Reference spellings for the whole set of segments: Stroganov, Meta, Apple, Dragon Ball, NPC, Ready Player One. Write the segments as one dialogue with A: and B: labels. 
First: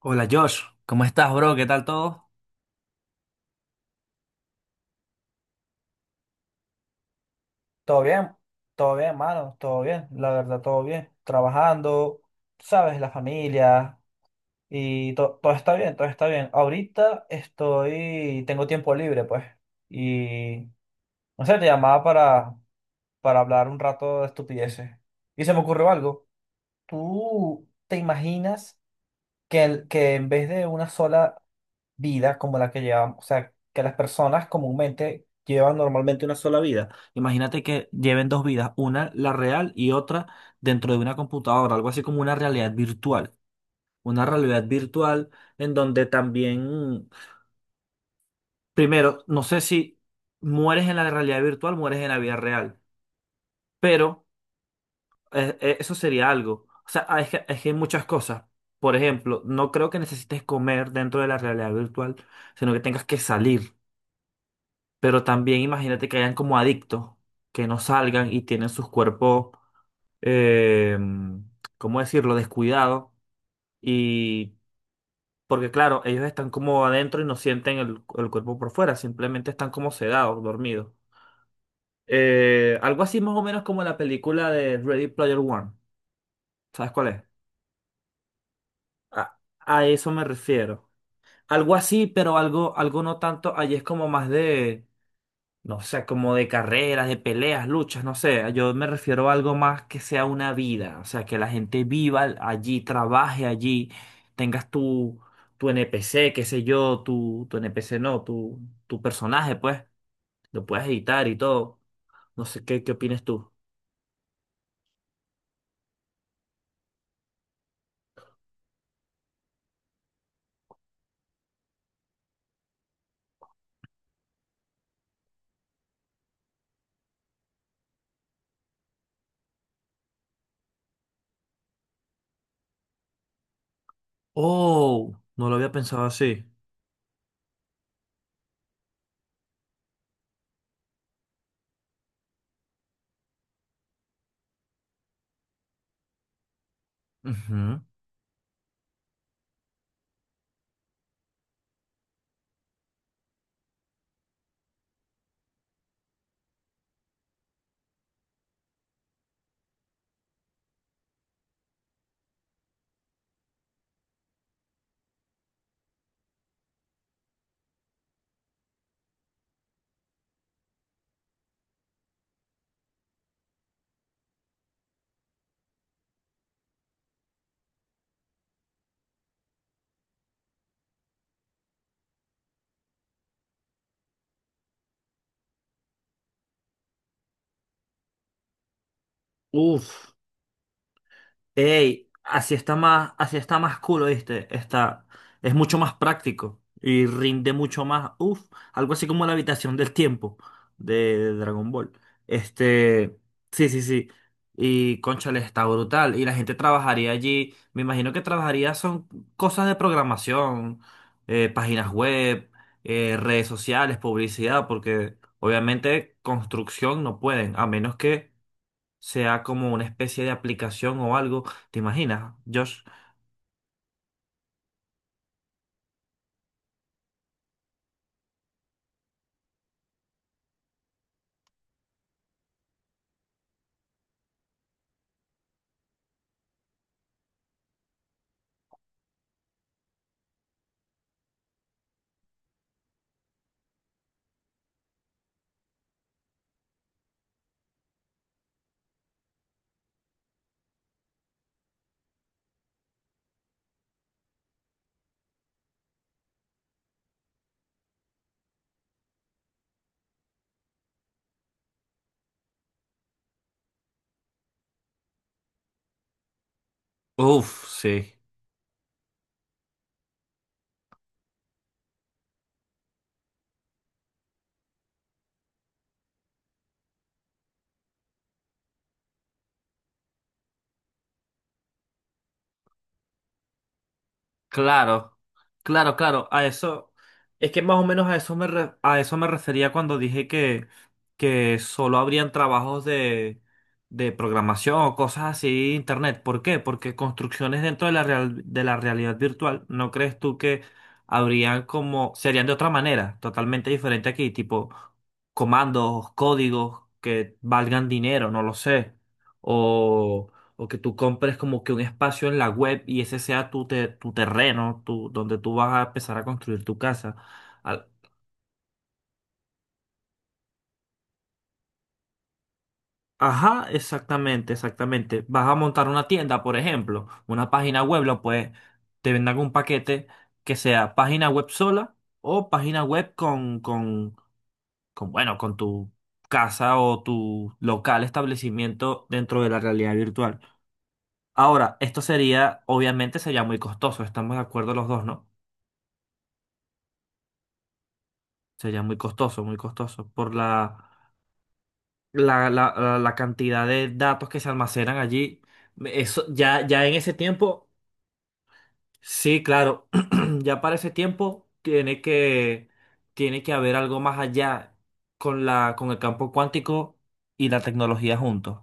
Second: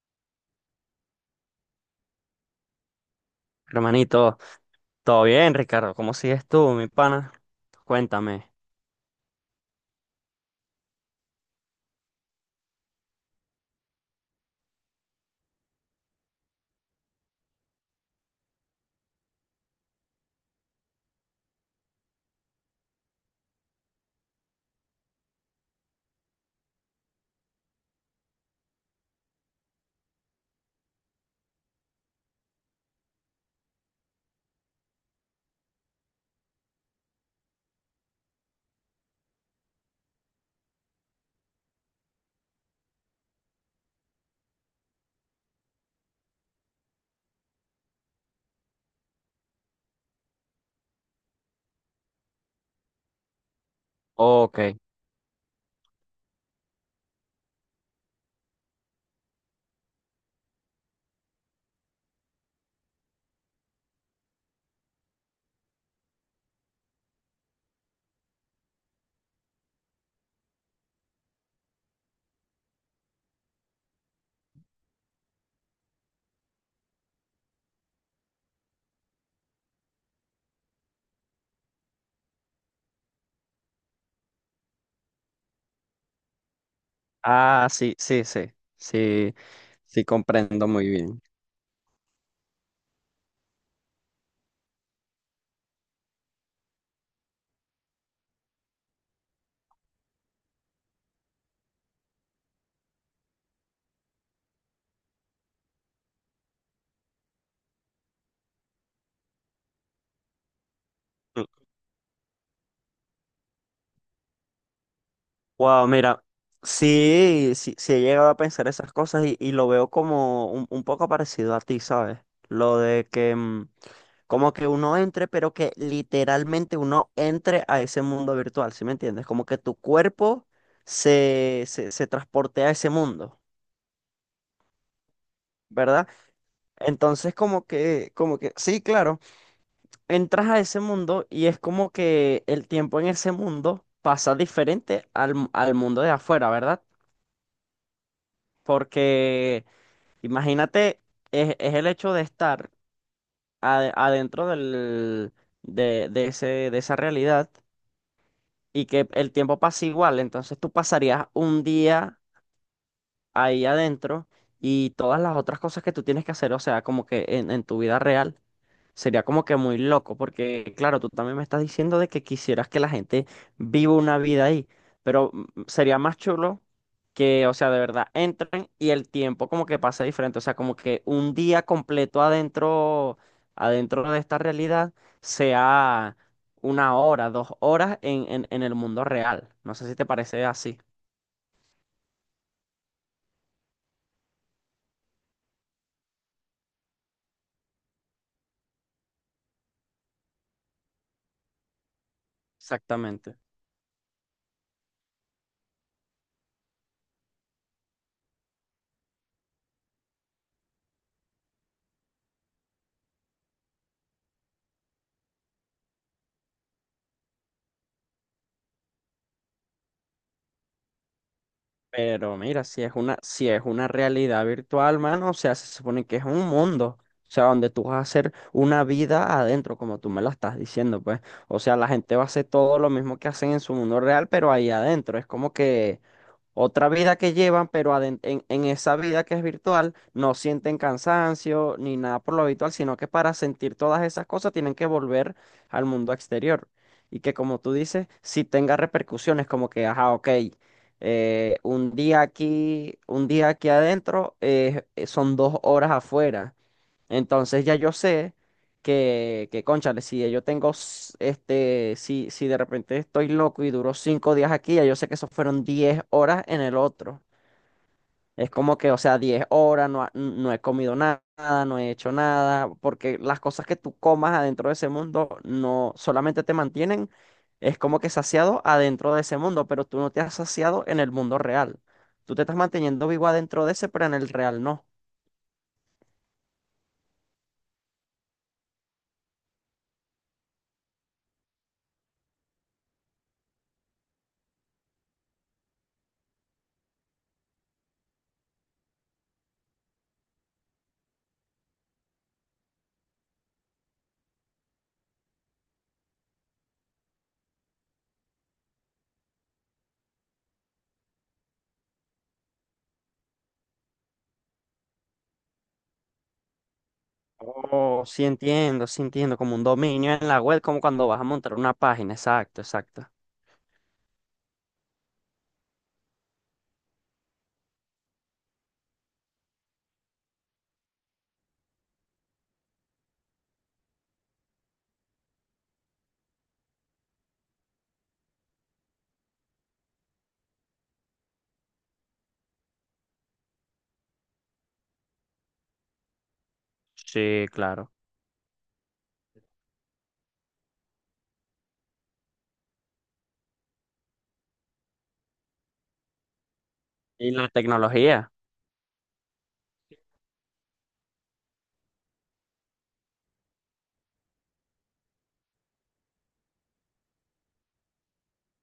A: Hola Josh, ¿cómo estás, bro? ¿Qué tal todo?
B: Hermanito, ¿todo bien, Ricardo? ¿Cómo sigues tú, mi pana?
A: Todo bien,
B: Cuéntame.
A: todo bien, mano, todo bien, la verdad, todo bien. Trabajando, tú sabes, la familia y todo está bien, todo está bien. Ahorita estoy, tengo tiempo libre, pues, y no sé, te llamaba para hablar un rato de estupideces. Y se me ocurrió algo. ¿Tú te imaginas? Que, que en vez de una sola vida como la que llevamos, o sea, que las personas comúnmente llevan normalmente una sola vida. Imagínate que lleven dos vidas, una la real y otra dentro de una computadora, algo así como una realidad virtual. Una realidad virtual en donde también, primero, no sé si mueres en la realidad virtual, mueres en la vida real, pero...
B: Ok.
A: eh, eh, eso sería algo. O sea, ah, es que hay muchas cosas. Por ejemplo, no creo que necesites comer dentro de la realidad virtual, sino que tengas que salir. Pero también imagínate que hayan como adictos, que no salgan y tienen sus cuerpos, eh, ¿cómo decirlo?, descuidados. Y porque claro, ellos están como adentro y no sienten el cuerpo por fuera, simplemente están como sedados, dormidos. Algo así más o menos como la película de Ready Player One. ¿Sabes cuál es?
B: Ah, sí, sí, sí. Sí,
A: A
B: sí,
A: eso me
B: comprendo
A: refiero.
B: muy bien.
A: Algo así, pero algo, algo no tanto. Allí es como más de, no sé, como de carreras, de peleas, luchas, no sé. Yo me refiero a algo más que sea una vida. O sea, que la gente viva allí, trabaje allí, tengas tu, tu NPC, qué sé yo, tu NPC no, tu personaje, pues. Lo puedes editar y todo. No sé, ¿qué opinas tú?
B: Wow, mira, sí, sí, sí he llegado a pensar esas cosas y lo veo como un poco parecido a ti, ¿sabes? Lo de que como que uno entre, pero que literalmente uno entre a ese mundo virtual, ¿sí me entiendes? Como que tu cuerpo se transporte a ese mundo,
A: Oh, no lo había pensado
B: ¿verdad?
A: así.
B: Entonces como que, sí, claro, entras a ese mundo y es como que el tiempo en ese mundo pasa diferente al mundo de afuera, ¿verdad?
A: Ujú.
B: Porque imagínate, es el hecho de estar adentro del, de ese, de esa realidad y que el tiempo pasa igual, entonces tú pasarías un día ahí adentro y todas las otras cosas que tú tienes que hacer, o sea, como que en tu vida real. Sería como que muy loco, porque claro, tú también me estás diciendo de que quisieras que la gente viva una vida ahí, pero sería más chulo que, o sea, de verdad entren y el tiempo como que pasa diferente, o sea, como que un día completo adentro, adentro de esta realidad sea una hora, 2 horas en el mundo real. No sé si te
A: Uf.
B: parece así,
A: Ey, así está más cool, ¿viste? Está, es mucho más práctico y rinde mucho más. Uf, algo así como la habitación del tiempo de Dragon Ball. Este,
B: exactamente.
A: sí, sí, sí. Y cónchale, está brutal. Y la gente trabajaría allí. Me imagino que trabajaría son cosas de programación, páginas web, redes sociales, publicidad, porque obviamente construcción no pueden, a menos que sea como una especie de aplicación o algo. ¿Te imaginas,
B: Pero mira,
A: Josh?
B: si es una realidad virtual, mano, o sea, se supone que es un mundo, o sea, donde tú vas a hacer una vida adentro, como tú me lo estás diciendo, pues. O sea, la gente va a hacer todo lo mismo que hacen en su mundo real, pero ahí adentro. Es como que otra vida que llevan, pero en esa vida que es virtual no sienten cansancio ni nada por lo habitual, sino que para sentir todas esas cosas tienen que volver al mundo exterior. Y que como tú dices, si tenga repercusiones, como que, ajá, ok, un día aquí adentro son 2 horas afuera. Entonces ya yo sé que cónchale, si yo tengo, este, si de repente estoy loco y duró 5 días aquí, ya yo sé que eso fueron 10 horas en el otro.
A: Uf, sí.
B: Es como que, o sea, 10 horas, no, ha- no he comido nada, no he hecho nada, porque las cosas que tú comas adentro de ese mundo no solamente te mantienen, es como que saciado adentro de ese mundo, pero tú no te has saciado en el mundo real. Tú te estás manteniendo vivo adentro de ese, pero en el real no.
A: Claro, claro, claro. Es que más o menos a eso a eso me refería cuando dije que solo habrían trabajos de programación o cosas así de internet. ¿Por qué? Porque construcciones dentro de de la realidad virtual, ¿no crees tú que habrían como, serían de otra manera, totalmente diferente aquí, tipo comandos, códigos que valgan dinero, no lo sé o que tú compres como que un espacio en la web y ese sea tu terreno, tu, donde tú vas a empezar a construir tu casa. Al-
B: Oh, sí entiendo, como un dominio en la web, como cuando vas a montar una página, exacto, exacto.
A: Ajá, exactamente, exactamente. Vas a montar una tienda, por ejemplo, una página web, lo puedes, te vendan un paquete que sea página web sola o página web con bueno, con tu casa o tu local establecimiento dentro de la realidad virtual. Ahora, esto sería, obviamente sería muy costoso, estamos de acuerdo los dos, ¿no?
B: Sí, claro.
A: Sería muy costoso, muy costoso. Por la cantidad de datos que se almacenan allí. Eso, ya en ese
B: Y la
A: tiempo,
B: tecnología.
A: sí, claro. Ya para ese tiempo tiene que haber algo más allá con con el campo cuántico y la tecnología juntos.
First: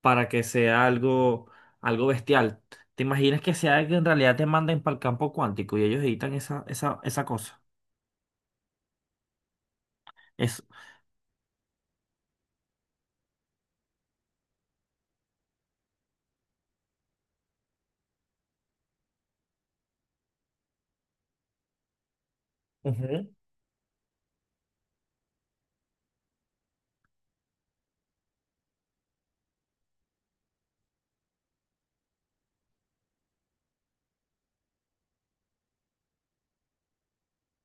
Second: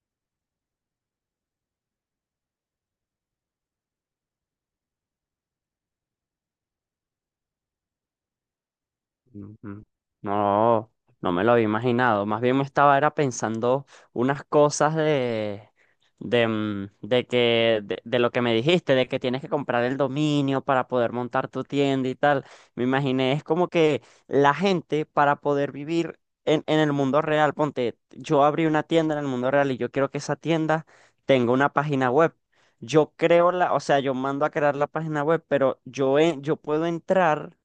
A: Para que sea algo, algo bestial. ¿Te imaginas que sea que en realidad te manden para el campo cuántico y ellos editan esa cosa?
B: Ujú.
A: Es,
B: No, no me lo había imaginado. Más bien me estaba era pensando unas cosas de lo que me dijiste, de que tienes que comprar el dominio para poder montar tu tienda y tal. Me
A: ujú.
B: imaginé, es como que la gente para poder vivir en el mundo real, ponte, yo abrí una tienda en el mundo real y yo quiero que esa tienda tenga una página web. Yo creo la, o sea, yo mando a crear la página web, pero yo puedo entrar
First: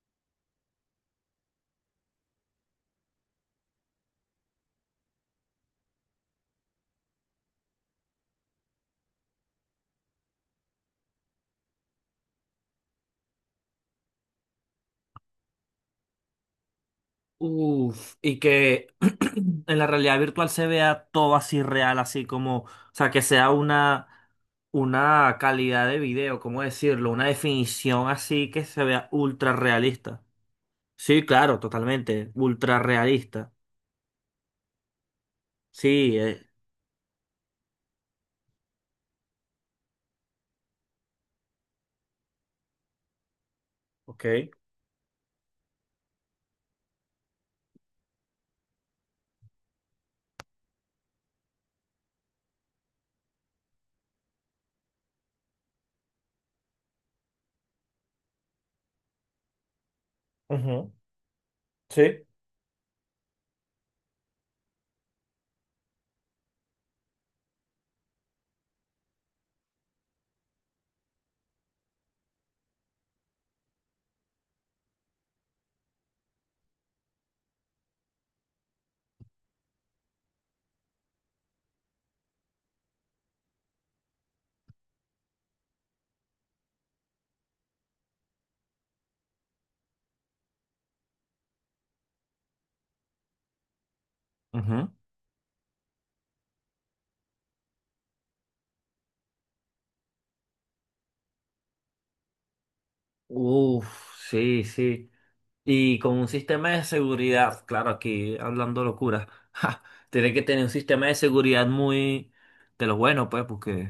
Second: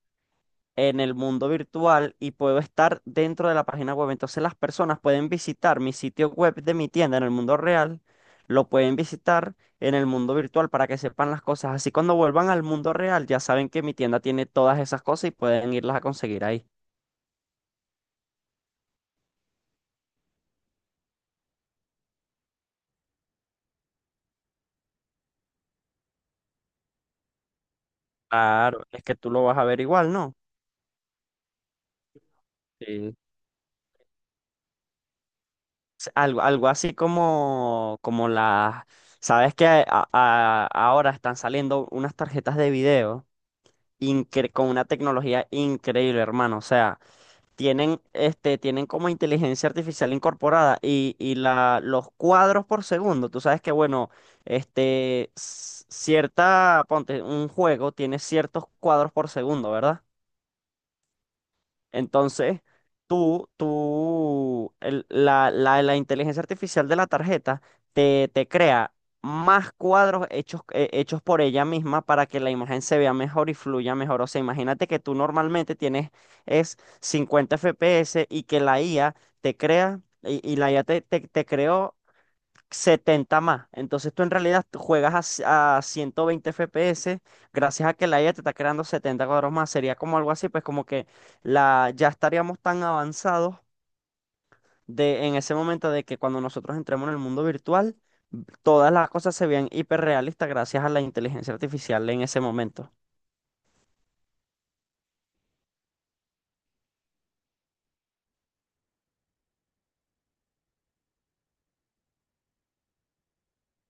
B: en el mundo virtual y puedo estar dentro de la página web. Entonces las personas pueden visitar mi sitio web de mi tienda en el mundo real, lo pueden visitar en el mundo virtual para que sepan las cosas. Así cuando vuelvan al mundo real ya saben que mi tienda tiene todas esas cosas y pueden irlas a conseguir ahí.
A: Uf, y que en la realidad virtual se vea todo así real, así como, o sea, que sea una calidad de video, ¿cómo decirlo? Una definición así que
B: Claro,
A: se
B: es
A: vea
B: que tú lo
A: ultra
B: vas a ver igual,
A: realista.
B: ¿no?
A: Sí, claro, totalmente, ultra
B: Sí.
A: realista.
B: s-
A: Sí,
B: Algo, algo así como, las... ¿Sabes que ahora están saliendo unas tarjetas de video
A: ok.
B: con una tecnología increíble, hermano? O sea, tienen como inteligencia artificial incorporada y los cuadros por segundo, tú sabes que, bueno, este, ponte, un juego tiene ciertos cuadros por segundo, ¿verdad?
A: Ujú, sí.
B: Entonces, tú, la inteligencia artificial de la tarjeta te crea más cuadros hechos por ella misma para que la imagen se vea mejor y fluya mejor. O sea, imagínate que tú normalmente tienes es 50 FPS y que la IA te crea, y la IA te creó 70 más. Entonces tú en realidad tú juegas a 120 FPS gracias a que la IA te está creando 70 cuadros más. Sería como algo así, pues ya estaríamos tan avanzados
A: Ujú.
B: en ese momento de que cuando nosotros entremos en el mundo virtual, todas las cosas se vean hiperrealistas gracias a la inteligencia artificial en ese momento.
A: Uf, sí, sí. Y con un sistema de seguridad, claro, aquí hablando locura, ja, tiene que tener un sistema de seguridad muy de los buenos, pues, porque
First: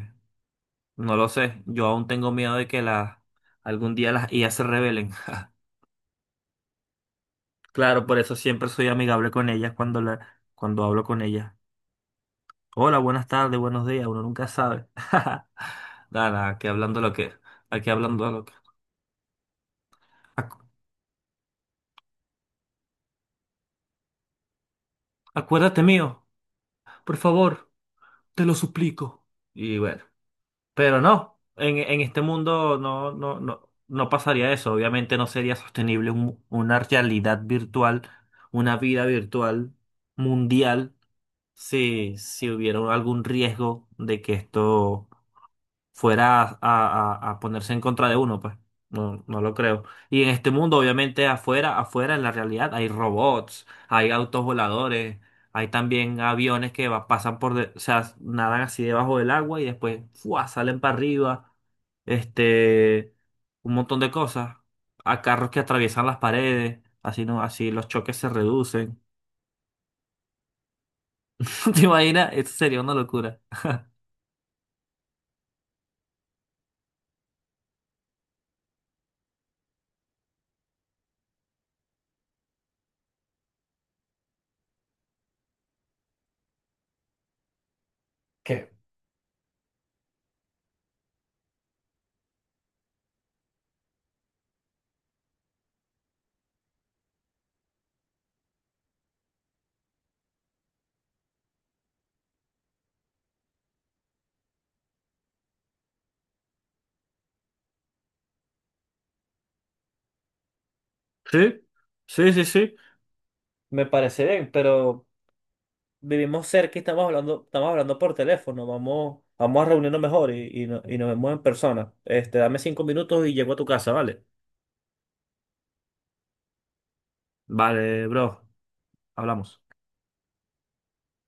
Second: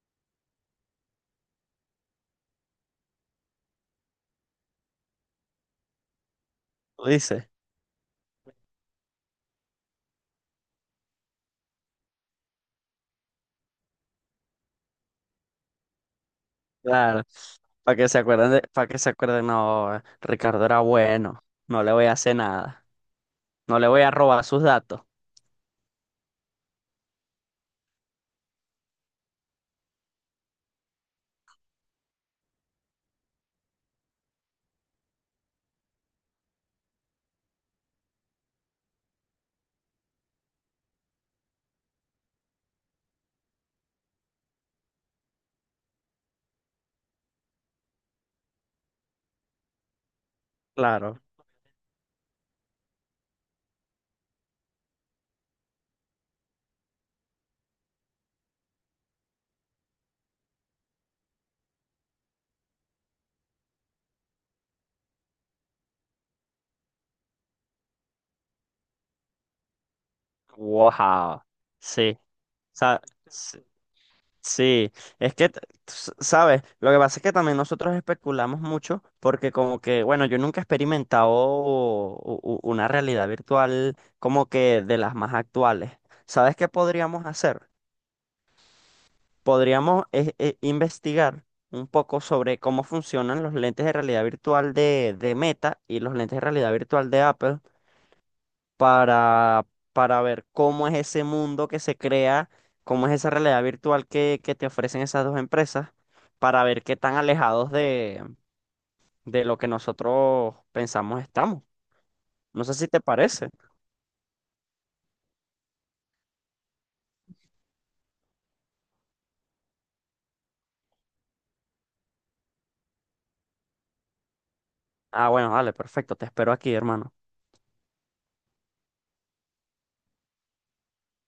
A: no lo sé. Yo aún tengo miedo de que las algún día las IA se rebelen. ja.
B: ¿Lo dices?
A: Claro, por eso siempre soy amigable con ellas cuando cuando hablo con ellas. Hola, buenas tardes, buenos días, uno nunca sabe. Nada, nada,
B: Claro.
A: aquí
B: Para que se
A: hablando lo
B: acuerden
A: que.
B: de, para que se acuerden, no, Ricardo
A: Acu-
B: era bueno, no le voy a hacer nada, no le voy a robar sus datos.
A: Acuérdate mío, por favor, te lo suplico. Y bueno. Pero no, en este mundo no, no pasaría eso. Obviamente no sería sostenible una realidad virtual, una vida virtual mundial, si hubiera algún riesgo de que esto fuera a ponerse en contra de uno, pues. No, no lo creo. Y en este mundo,
B: Claro.
A: obviamente, afuera, en la realidad, hay robots, hay autos voladores, hay también aviones pasan o sea, nadan así debajo del agua y después, ¡fua! Salen para arriba, este, un montón de cosas. A carros que atraviesan las paredes, así no, así los choques se reducen.
B: Wow,
A: ¿Te
B: sí,
A: imaginas? Eso sería una
B: sa-
A: locura.
B: s- sí, es que, ¿sabes? Lo que pasa es que también nosotros especulamos mucho porque como que, bueno, yo nunca he experimentado una realidad virtual como que de las más actuales. ¿Sabes qué podríamos hacer?
A: ¿Qué?
B: Podríamos investigar un poco sobre cómo funcionan los lentes de realidad virtual de Meta y los lentes de realidad virtual de Apple para, para ver cómo es ese mundo que se crea, cómo es esa realidad virtual que te ofrecen esas dos empresas, para ver qué tan alejados de lo que nosotros pensamos
A: Sí,
B: estamos.
A: sí, sí,
B: No sé
A: sí.
B: si te parece.
A: Me parece bien, pero vivimos cerca y estamos hablando por teléfono, vamos, vamos a reunirnos mejor y y nos vemos en persona. Este, dame 5 minutos y llego a tu casa, ¿vale?
B: Ah, bueno, vale, perfecto, te espero aquí, hermano.
A: Vale, bro, hablamos.